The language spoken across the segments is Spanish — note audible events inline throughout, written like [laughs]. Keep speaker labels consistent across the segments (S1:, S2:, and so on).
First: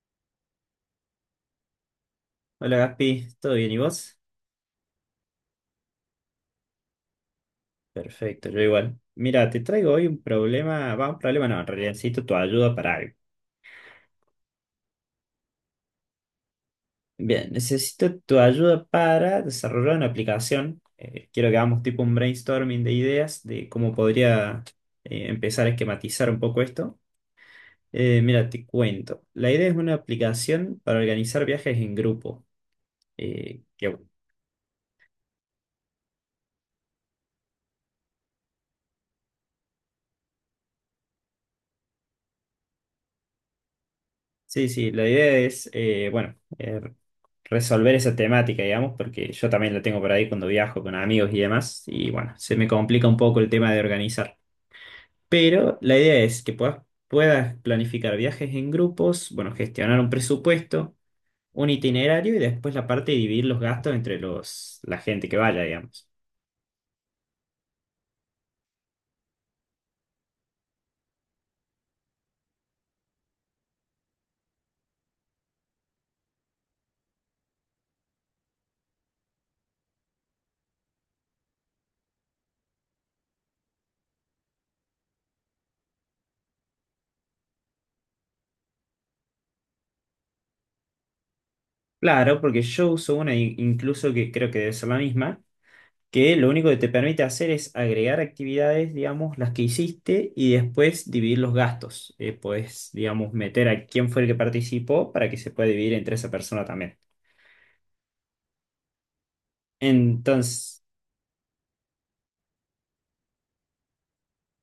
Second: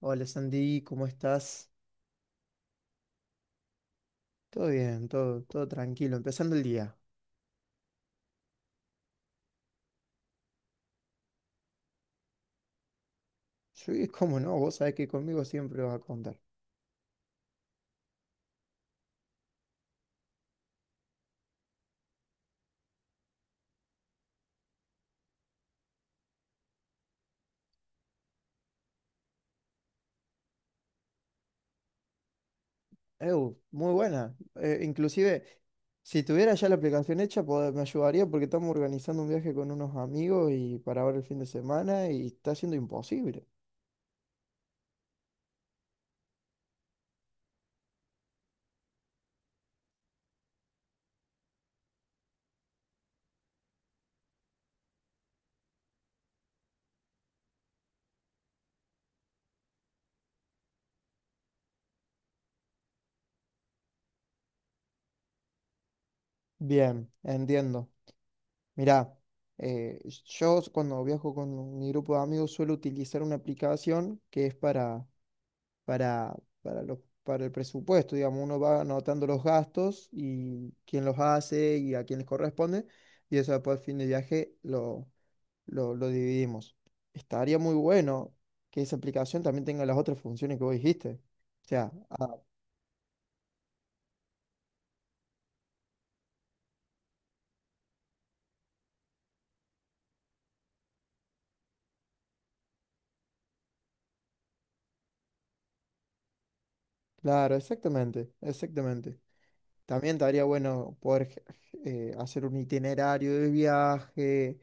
S1: Hola Sandy, ¿cómo estás?
S2: Hola Gaspi, ¿todo bien y vos?
S1: Todo bien, todo tranquilo, empezando el día.
S2: Perfecto, yo igual. Mira, te traigo hoy un problema, va, un problema no, en realidad necesito tu ayuda para algo.
S1: Sí, [laughs] cómo no, vos sabés que conmigo siempre vas a contar.
S2: Bien, necesito tu ayuda para desarrollar una aplicación. Quiero que hagamos tipo un brainstorming de ideas de cómo podría empezar a esquematizar un poco esto. Mira, te cuento. La idea es una aplicación para organizar viajes en grupo,
S1: Ew, muy
S2: que
S1: buena. Inclusive, si tuviera ya la aplicación hecha, me ayudaría porque estamos organizando un viaje con unos amigos y para ahora el fin de semana y está siendo imposible.
S2: Sí, sí, la idea es, bueno, resolver esa temática, digamos, porque yo también la tengo por ahí cuando viajo con amigos y demás, y bueno, se me complica un poco el tema de organizar. Pero la idea es que puedas planificar viajes en grupos, bueno, gestionar un presupuesto, un itinerario y después la parte de dividir los gastos entre la gente que vaya, digamos.
S1: Bien, entiendo. Mirá, eh, yo cuando viajo con mi grupo de amigos suelo utilizar una aplicación que es para, para el presupuesto. Digamos, uno va anotando los gastos y quién los hace y a quién les corresponde. Y eso después al fin de viaje lo dividimos. Estaría muy bueno que esa aplicación también tenga las otras funciones que vos dijiste. O sea, ah,
S2: Claro, porque yo uso una incluso que creo que debe ser la misma que lo único que te permite hacer es agregar actividades, digamos, las que hiciste y después dividir los gastos. Puedes, digamos, meter a quién fue el que participó para que se pueda dividir entre esa persona también.
S1: claro, exactamente, exactamente. También estaría
S2: Entonces,
S1: bueno poder hacer un itinerario de viaje,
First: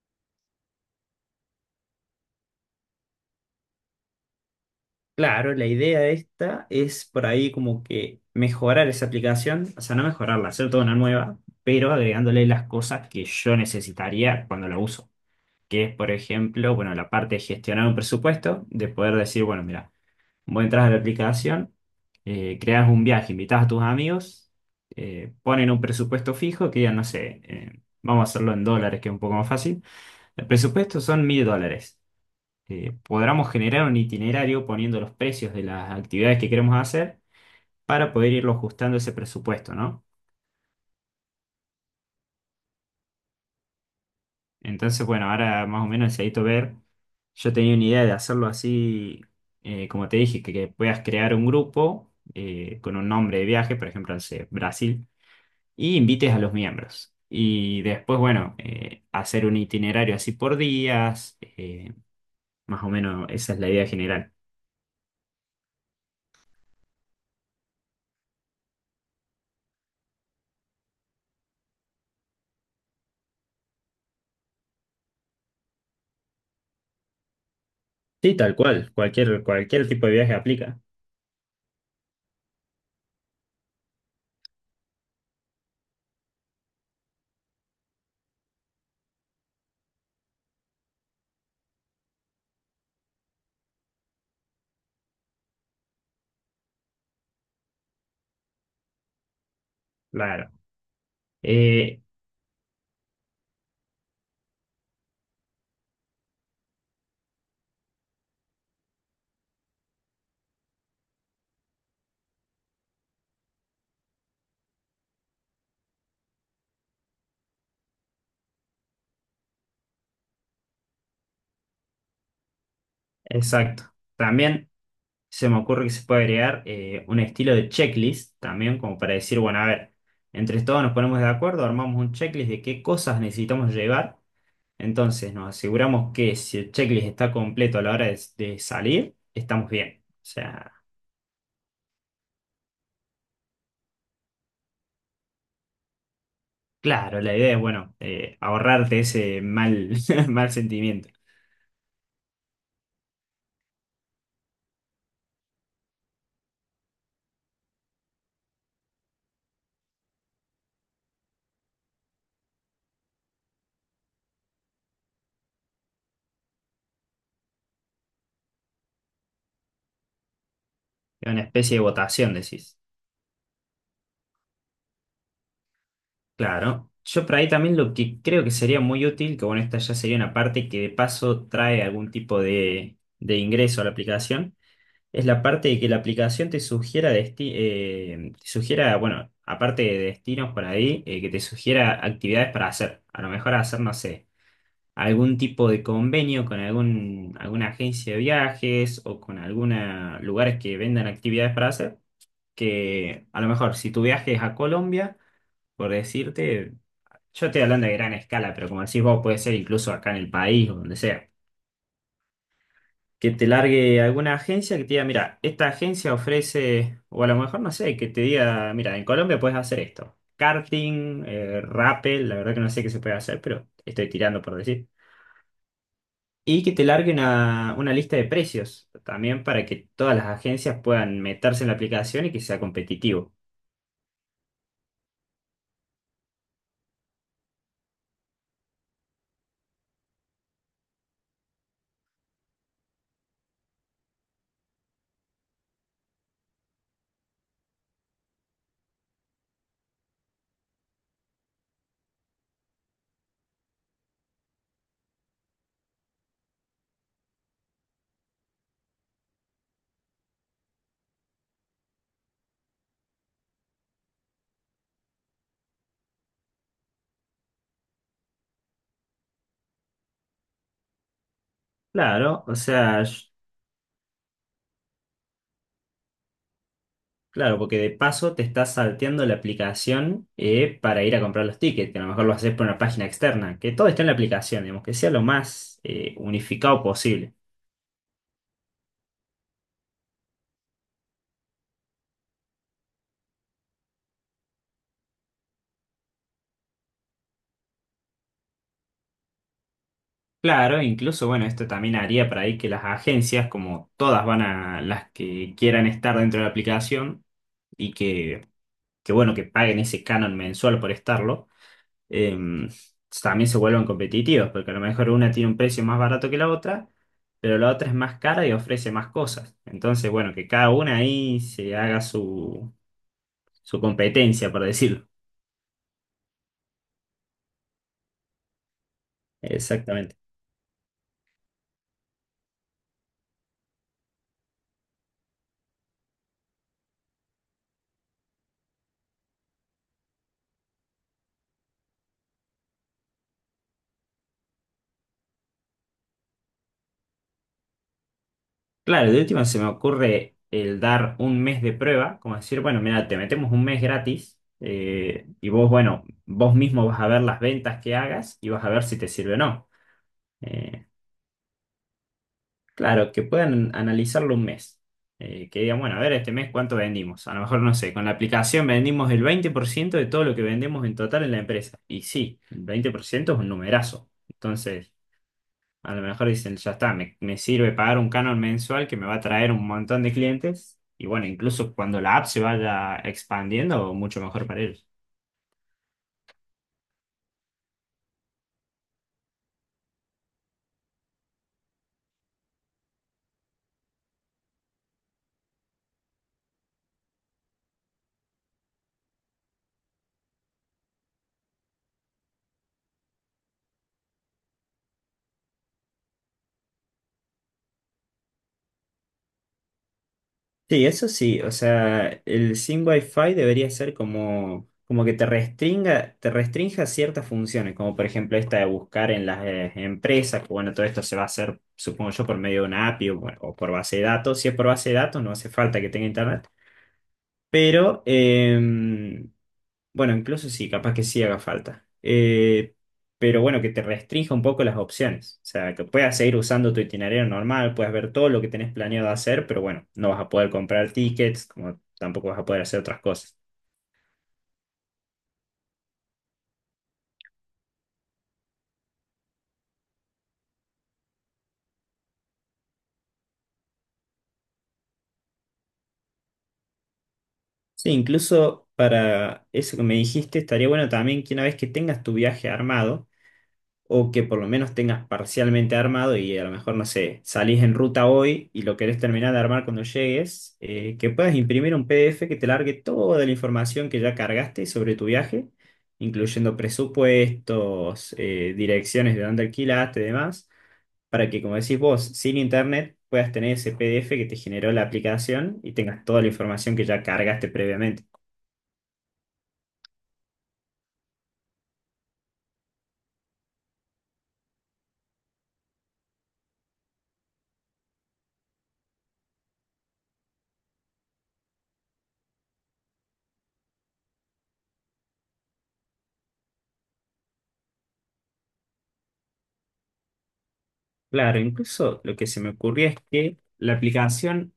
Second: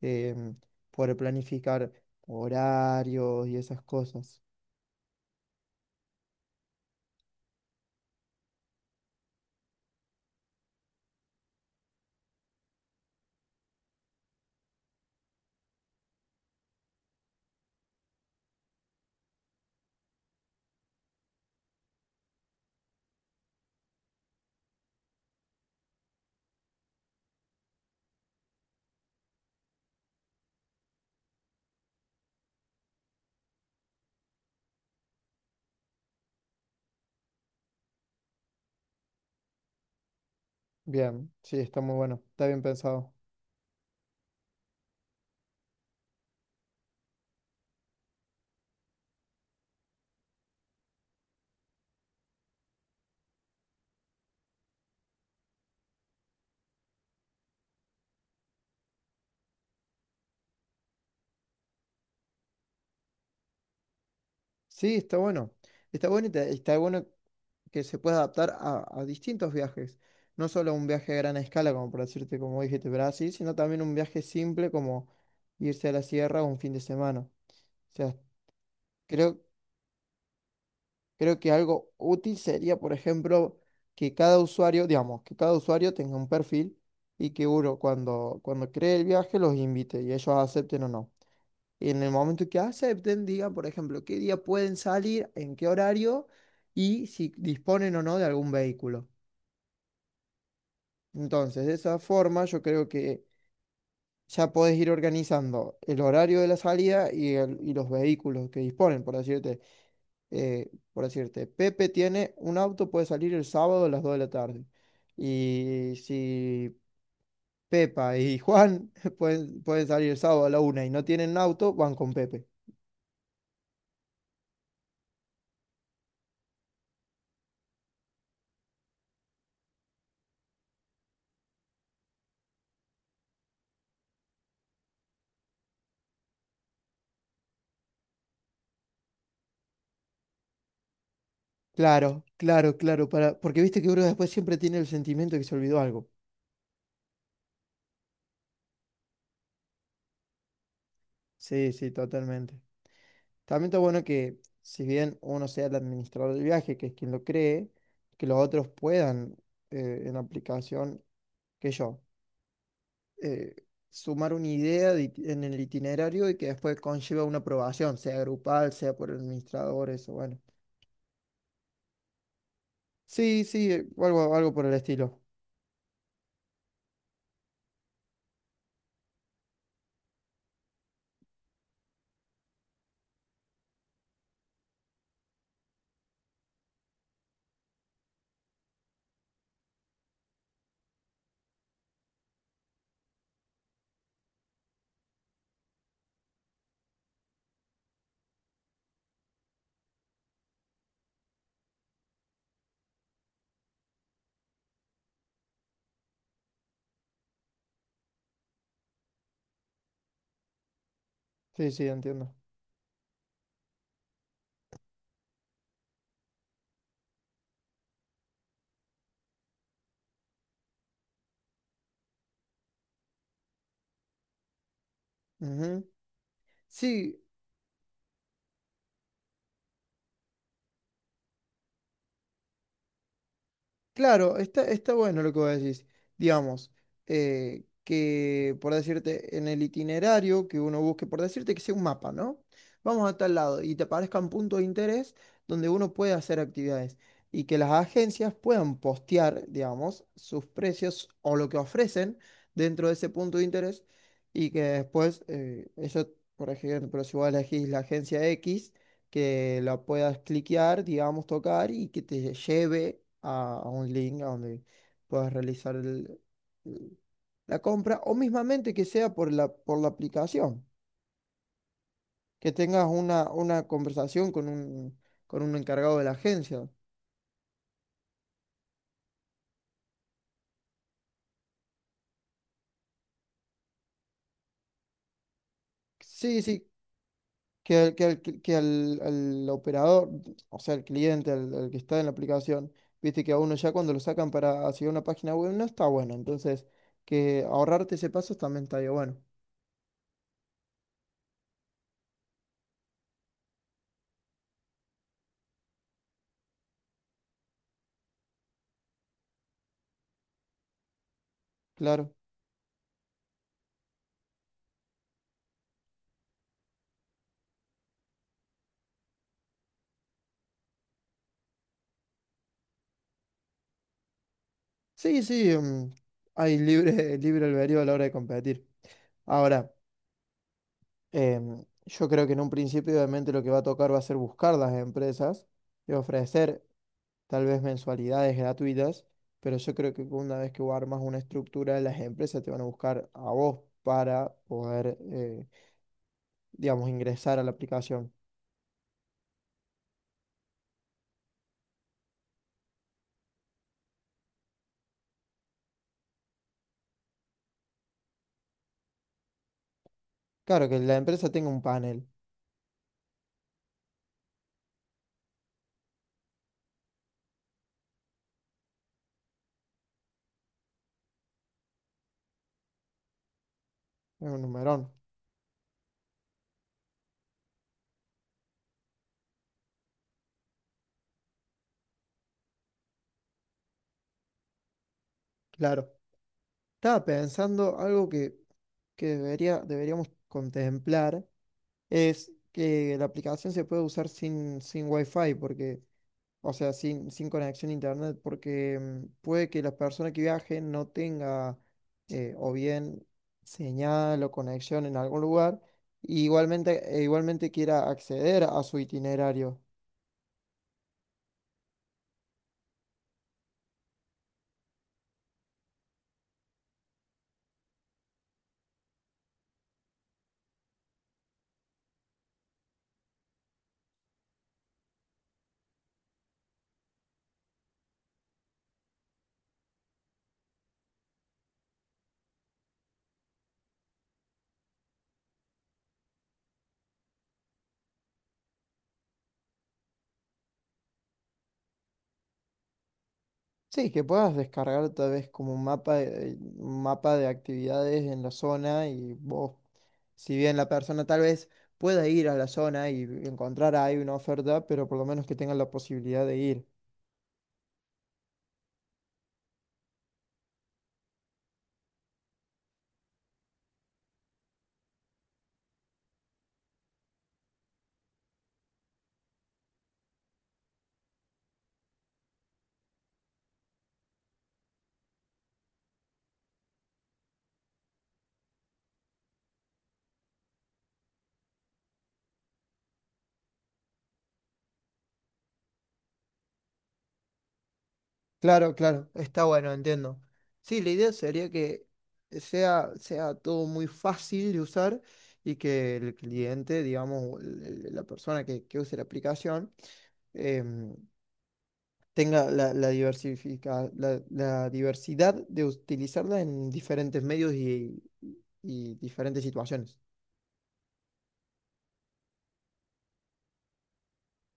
S1: em, poder planificar horarios y esas cosas.
S2: claro, la idea de esta es por ahí como que mejorar esa aplicación, o sea, no mejorarla, hacer toda una nueva, pero agregándole las cosas que yo necesitaría cuando la uso. Que es, por ejemplo, bueno, la parte de gestionar un presupuesto, de poder decir, bueno, mira, vos entras a la aplicación, creas un viaje, invitas a tus amigos, ponen un presupuesto fijo que ya no sé, vamos a hacerlo en dólares que es un poco más fácil. El presupuesto son 1000 dólares. Podremos generar un itinerario poniendo los precios de las actividades que queremos hacer para poder irlo ajustando ese presupuesto, ¿no?
S1: Bien, sí, está muy bueno, está bien pensado.
S2: Entonces, bueno, ahora más o menos necesito ver. Yo tenía una idea de hacerlo así, como te dije, que puedas crear un grupo con un nombre de viaje, por ejemplo, no sé, Brasil. Y invites a los miembros. Y después, bueno, hacer un itinerario así por días, más o menos esa es la idea general.
S1: Sí, está bueno. Está bueno está bueno que se pueda adaptar a distintos viajes. No solo a un viaje a gran escala, como por decirte, como dijiste, Brasil, sino también un viaje simple como irse a la sierra un fin de semana. O sea,
S2: Sí, tal cual,
S1: creo,
S2: cualquier tipo de viaje aplica.
S1: creo que algo útil sería, por ejemplo, que cada usuario, digamos, que cada usuario tenga un perfil y que uno cuando cree el viaje los invite y ellos acepten o no. Y en el momento que acepten, digan, por ejemplo, qué día pueden salir, en qué horario y si disponen o no de algún vehículo.
S2: Claro.
S1: Entonces, de esa
S2: Eh,
S1: forma, yo creo que ya podés ir organizando el horario de la salida y, y los vehículos que disponen, por decirte, por decirte, Pepe tiene un auto, puede salir el sábado a las 2 de la tarde. Y si Pepa y Juan [laughs] pueden salir el sábado a la una y no tienen auto, van con Pepe.
S2: exacto. También se me ocurre que se puede agregar un estilo de checklist, también como para decir, bueno, a ver, entre todos nos ponemos de acuerdo, armamos un checklist de qué cosas necesitamos llevar. Entonces nos aseguramos que si el checklist está completo a la hora de salir, estamos bien. O sea,
S1: Claro, claro, claro, para, porque viste que uno después siempre tiene el sentimiento de que se olvidó algo.
S2: claro, la idea es, bueno, ahorrarte ese mal, [laughs] mal sentimiento.
S1: Sí, sí, totalmente. También está bueno que, si bien uno sea el administrador del viaje, que es quien lo cree, que los otros puedan, en aplicación, que yo, eh, sumar una idea de en el itinerario y que después conlleva una aprobación, sea grupal, sea por el administrador, eso, bueno.
S2: Es una especie de votación, decís.
S1: Sí, sí, algo por el estilo.
S2: Claro. Yo por ahí también lo que creo que sería muy útil, que bueno, esta ya sería una parte que de paso trae algún tipo de ingreso a la aplicación, es la parte de que la aplicación te sugiera, te sugiera, bueno, aparte de destinos por ahí, que te sugiera actividades para hacer. A lo mejor hacer, no sé, algún tipo de convenio con algún, alguna agencia de viajes o con alguna lugares que vendan actividades para hacer, que a lo mejor si tu viaje es a Colombia, por decirte, yo estoy hablando de gran escala, pero como decís vos, puede ser incluso acá en el país o donde sea.
S1: Sí, sí, entiendo.
S2: Que te largue alguna agencia que te diga, mira, esta agencia ofrece, o a lo mejor no sé, que te diga, mira, en Colombia puedes hacer esto. Karting, rappel, la verdad que no sé qué se puede hacer, pero estoy tirando por decir.
S1: Ujú.
S2: Y que te largue
S1: Sí,
S2: una lista de precios también para que todas las agencias puedan meterse en la aplicación y que sea competitivo.
S1: claro, está, está bueno lo que vos decís. Digamos, que por decirte, en el itinerario que uno busque, por decirte que sea un mapa, ¿no? Vamos a tal lado y te aparezcan puntos de interés donde uno puede hacer actividades y que las agencias puedan postear, digamos, sus precios o lo que ofrecen dentro de ese punto de interés y que después, eso, por ejemplo, si vos elegís la agencia X que la puedas cliquear, digamos, tocar y que te lleve a un link a donde puedas realizar el- la compra o mismamente que sea por la aplicación,
S2: Claro,
S1: que
S2: o
S1: tengas
S2: sea,
S1: una conversación con un encargado de la agencia.
S2: claro, porque de paso te estás salteando la aplicación para ir a comprar los tickets, que a lo mejor lo haces por una página externa, que todo está en la aplicación, digamos, que sea lo más
S1: Sí, sí,
S2: unificado posible.
S1: que al operador, o sea, el cliente, el que está en la aplicación, viste que a uno ya cuando lo sacan para hacia una página web no está bueno, entonces que ahorrarte ese paso también estaría bueno,
S2: Claro, incluso, bueno, esto también haría para ahí que las agencias, como todas van a las que quieran estar dentro de la aplicación y que bueno, que paguen ese canon mensual por estarlo,
S1: claro.
S2: em, también se vuelvan competitivos, porque a lo mejor una tiene un precio más barato que la otra, pero la otra es más cara y ofrece más cosas. Entonces, bueno, que cada una ahí se haga su, su competencia, por decirlo.
S1: Sí, sí, hay libre, [laughs] libre albedrío a la hora de competir. Ahora,
S2: Exactamente.
S1: yo creo que en un principio obviamente lo que va a tocar va a ser buscar las empresas y ofrecer tal vez mensualidades gratuitas, pero yo creo que una vez que vos armas una estructura, las empresas te van a buscar a vos para poder, digamos, ingresar a la aplicación.
S2: Claro, de última se me ocurre el dar un mes de prueba, como decir, bueno, mira, te metemos un mes gratis y vos, bueno, vos mismo vas a ver las ventas que hagas y vas a ver si te sirve o no.
S1: Claro, que
S2: Eh,
S1: la empresa tenga un panel,
S2: claro, que puedan analizarlo un mes. Que digan, bueno, a ver, este mes cuánto vendimos. A lo mejor, no sé, con la aplicación vendimos el 20% de todo lo que vendemos en total en la empresa. Y sí, el 20% es un numerazo.
S1: es un numerón,
S2: Entonces, a lo mejor dicen, ya está, me sirve pagar un canon mensual que me va a traer un montón de clientes. Y bueno, incluso cuando la app se vaya expandiendo, mucho mejor para ellos.
S1: claro. Estaba pensando algo que, deberíamos contemplar es que la aplicación se puede usar sin Wi-Fi, porque, o sea, sin conexión a internet, porque puede que la persona que viaje no tenga o bien señal o conexión en algún lugar, e igualmente quiera acceder a su itinerario.
S2: Sí, eso sí, o sea, el sin Wi-Fi debería ser como, como que te restringa, te restrinja ciertas funciones, como por ejemplo esta de buscar en las empresas, que bueno, todo esto se va a hacer, supongo yo, por medio de una API o, bueno, o por base de datos. Si es por base de datos, no hace falta que tenga internet, pero bueno, incluso sí, capaz que sí haga falta. Pero bueno, que te restrinja un poco las opciones. O sea, que puedas seguir usando tu itinerario normal, puedas ver todo lo que tenés planeado hacer, pero bueno, no vas a poder comprar tickets, como tampoco vas a poder hacer otras cosas.
S1: Sí, que puedas descargar tal vez como un mapa de actividades en la zona y vos, si bien la persona tal vez pueda ir a la zona y encontrar ahí una oferta, pero por lo menos que tenga la posibilidad de ir.
S2: Sí, incluso para eso que me dijiste, estaría bueno también que una vez que tengas tu viaje armado, o que por lo menos tengas parcialmente armado y a lo mejor, no sé, salís en ruta hoy y lo querés terminar de armar cuando llegues, que puedas imprimir un PDF que te largue toda la información que ya cargaste sobre tu viaje, incluyendo presupuestos, direcciones de dónde alquilaste y demás, para que, como decís vos, sin internet puedas tener ese PDF que te generó la aplicación y tengas toda la información que ya cargaste previamente.
S1: Claro, claro, está bueno, entiendo. Sí, la idea sería que sea todo muy fácil de usar y que el cliente, digamos, o la persona que use la aplicación, em, tenga la, la, la diversidad de utilizarla en diferentes medios y diferentes situaciones.
S2: Claro, incluso lo que se me ocurría es que la aplicación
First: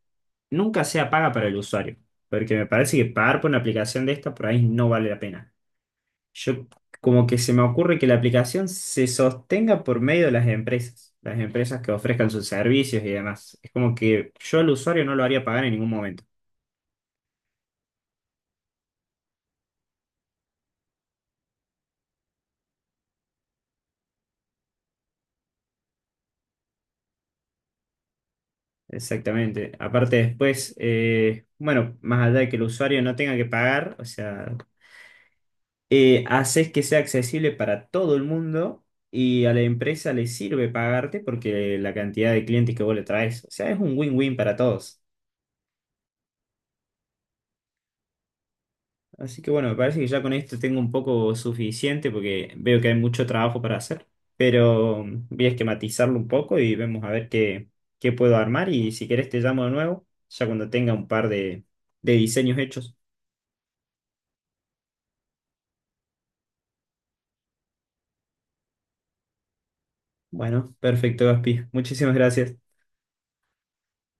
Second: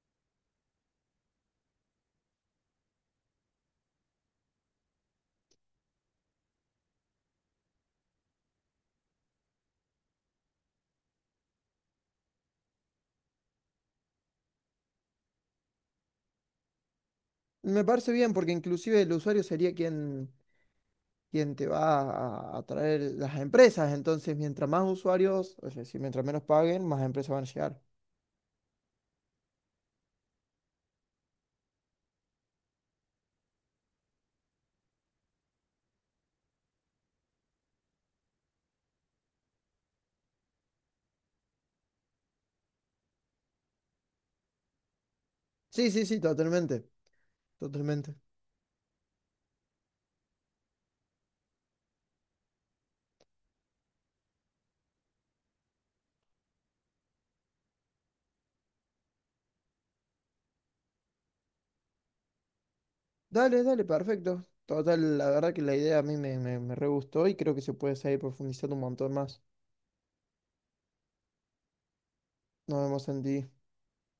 S2: nunca sea paga para el usuario, porque me parece que pagar por una aplicación de esta por ahí no vale la pena. Yo como que se me ocurre que la aplicación se sostenga por medio de las empresas que ofrezcan sus servicios y demás. Es como que yo al usuario no lo haría pagar en ningún momento.
S1: Me parece bien porque inclusive el usuario sería quien, quien te va a atraer las empresas, entonces mientras más usuarios, es decir, mientras menos paguen, más empresas van a llegar.
S2: Exactamente. Aparte después, bueno, más allá de que el usuario no tenga que pagar, o sea, haces que sea accesible para todo el mundo y a la empresa le sirve pagarte porque la cantidad de clientes que vos le traes, o sea, es un win-win para todos.
S1: Sí, sí, sí, totalmente, totalmente.
S2: Así que bueno, me parece que ya con esto tengo un poco suficiente porque veo que hay mucho trabajo para hacer, pero voy a esquematizarlo un poco y vemos a ver qué, qué puedo armar y si querés te llamo de nuevo, ya cuando tenga un par de diseños hechos.
S1: Dale, dale, perfecto. Total, la verdad que la idea a mí me re gustó y creo que se puede seguir profundizando un montón más.
S2: Bueno, perfecto, Gaspi. Muchísimas gracias.
S1: Nos vemos en ti.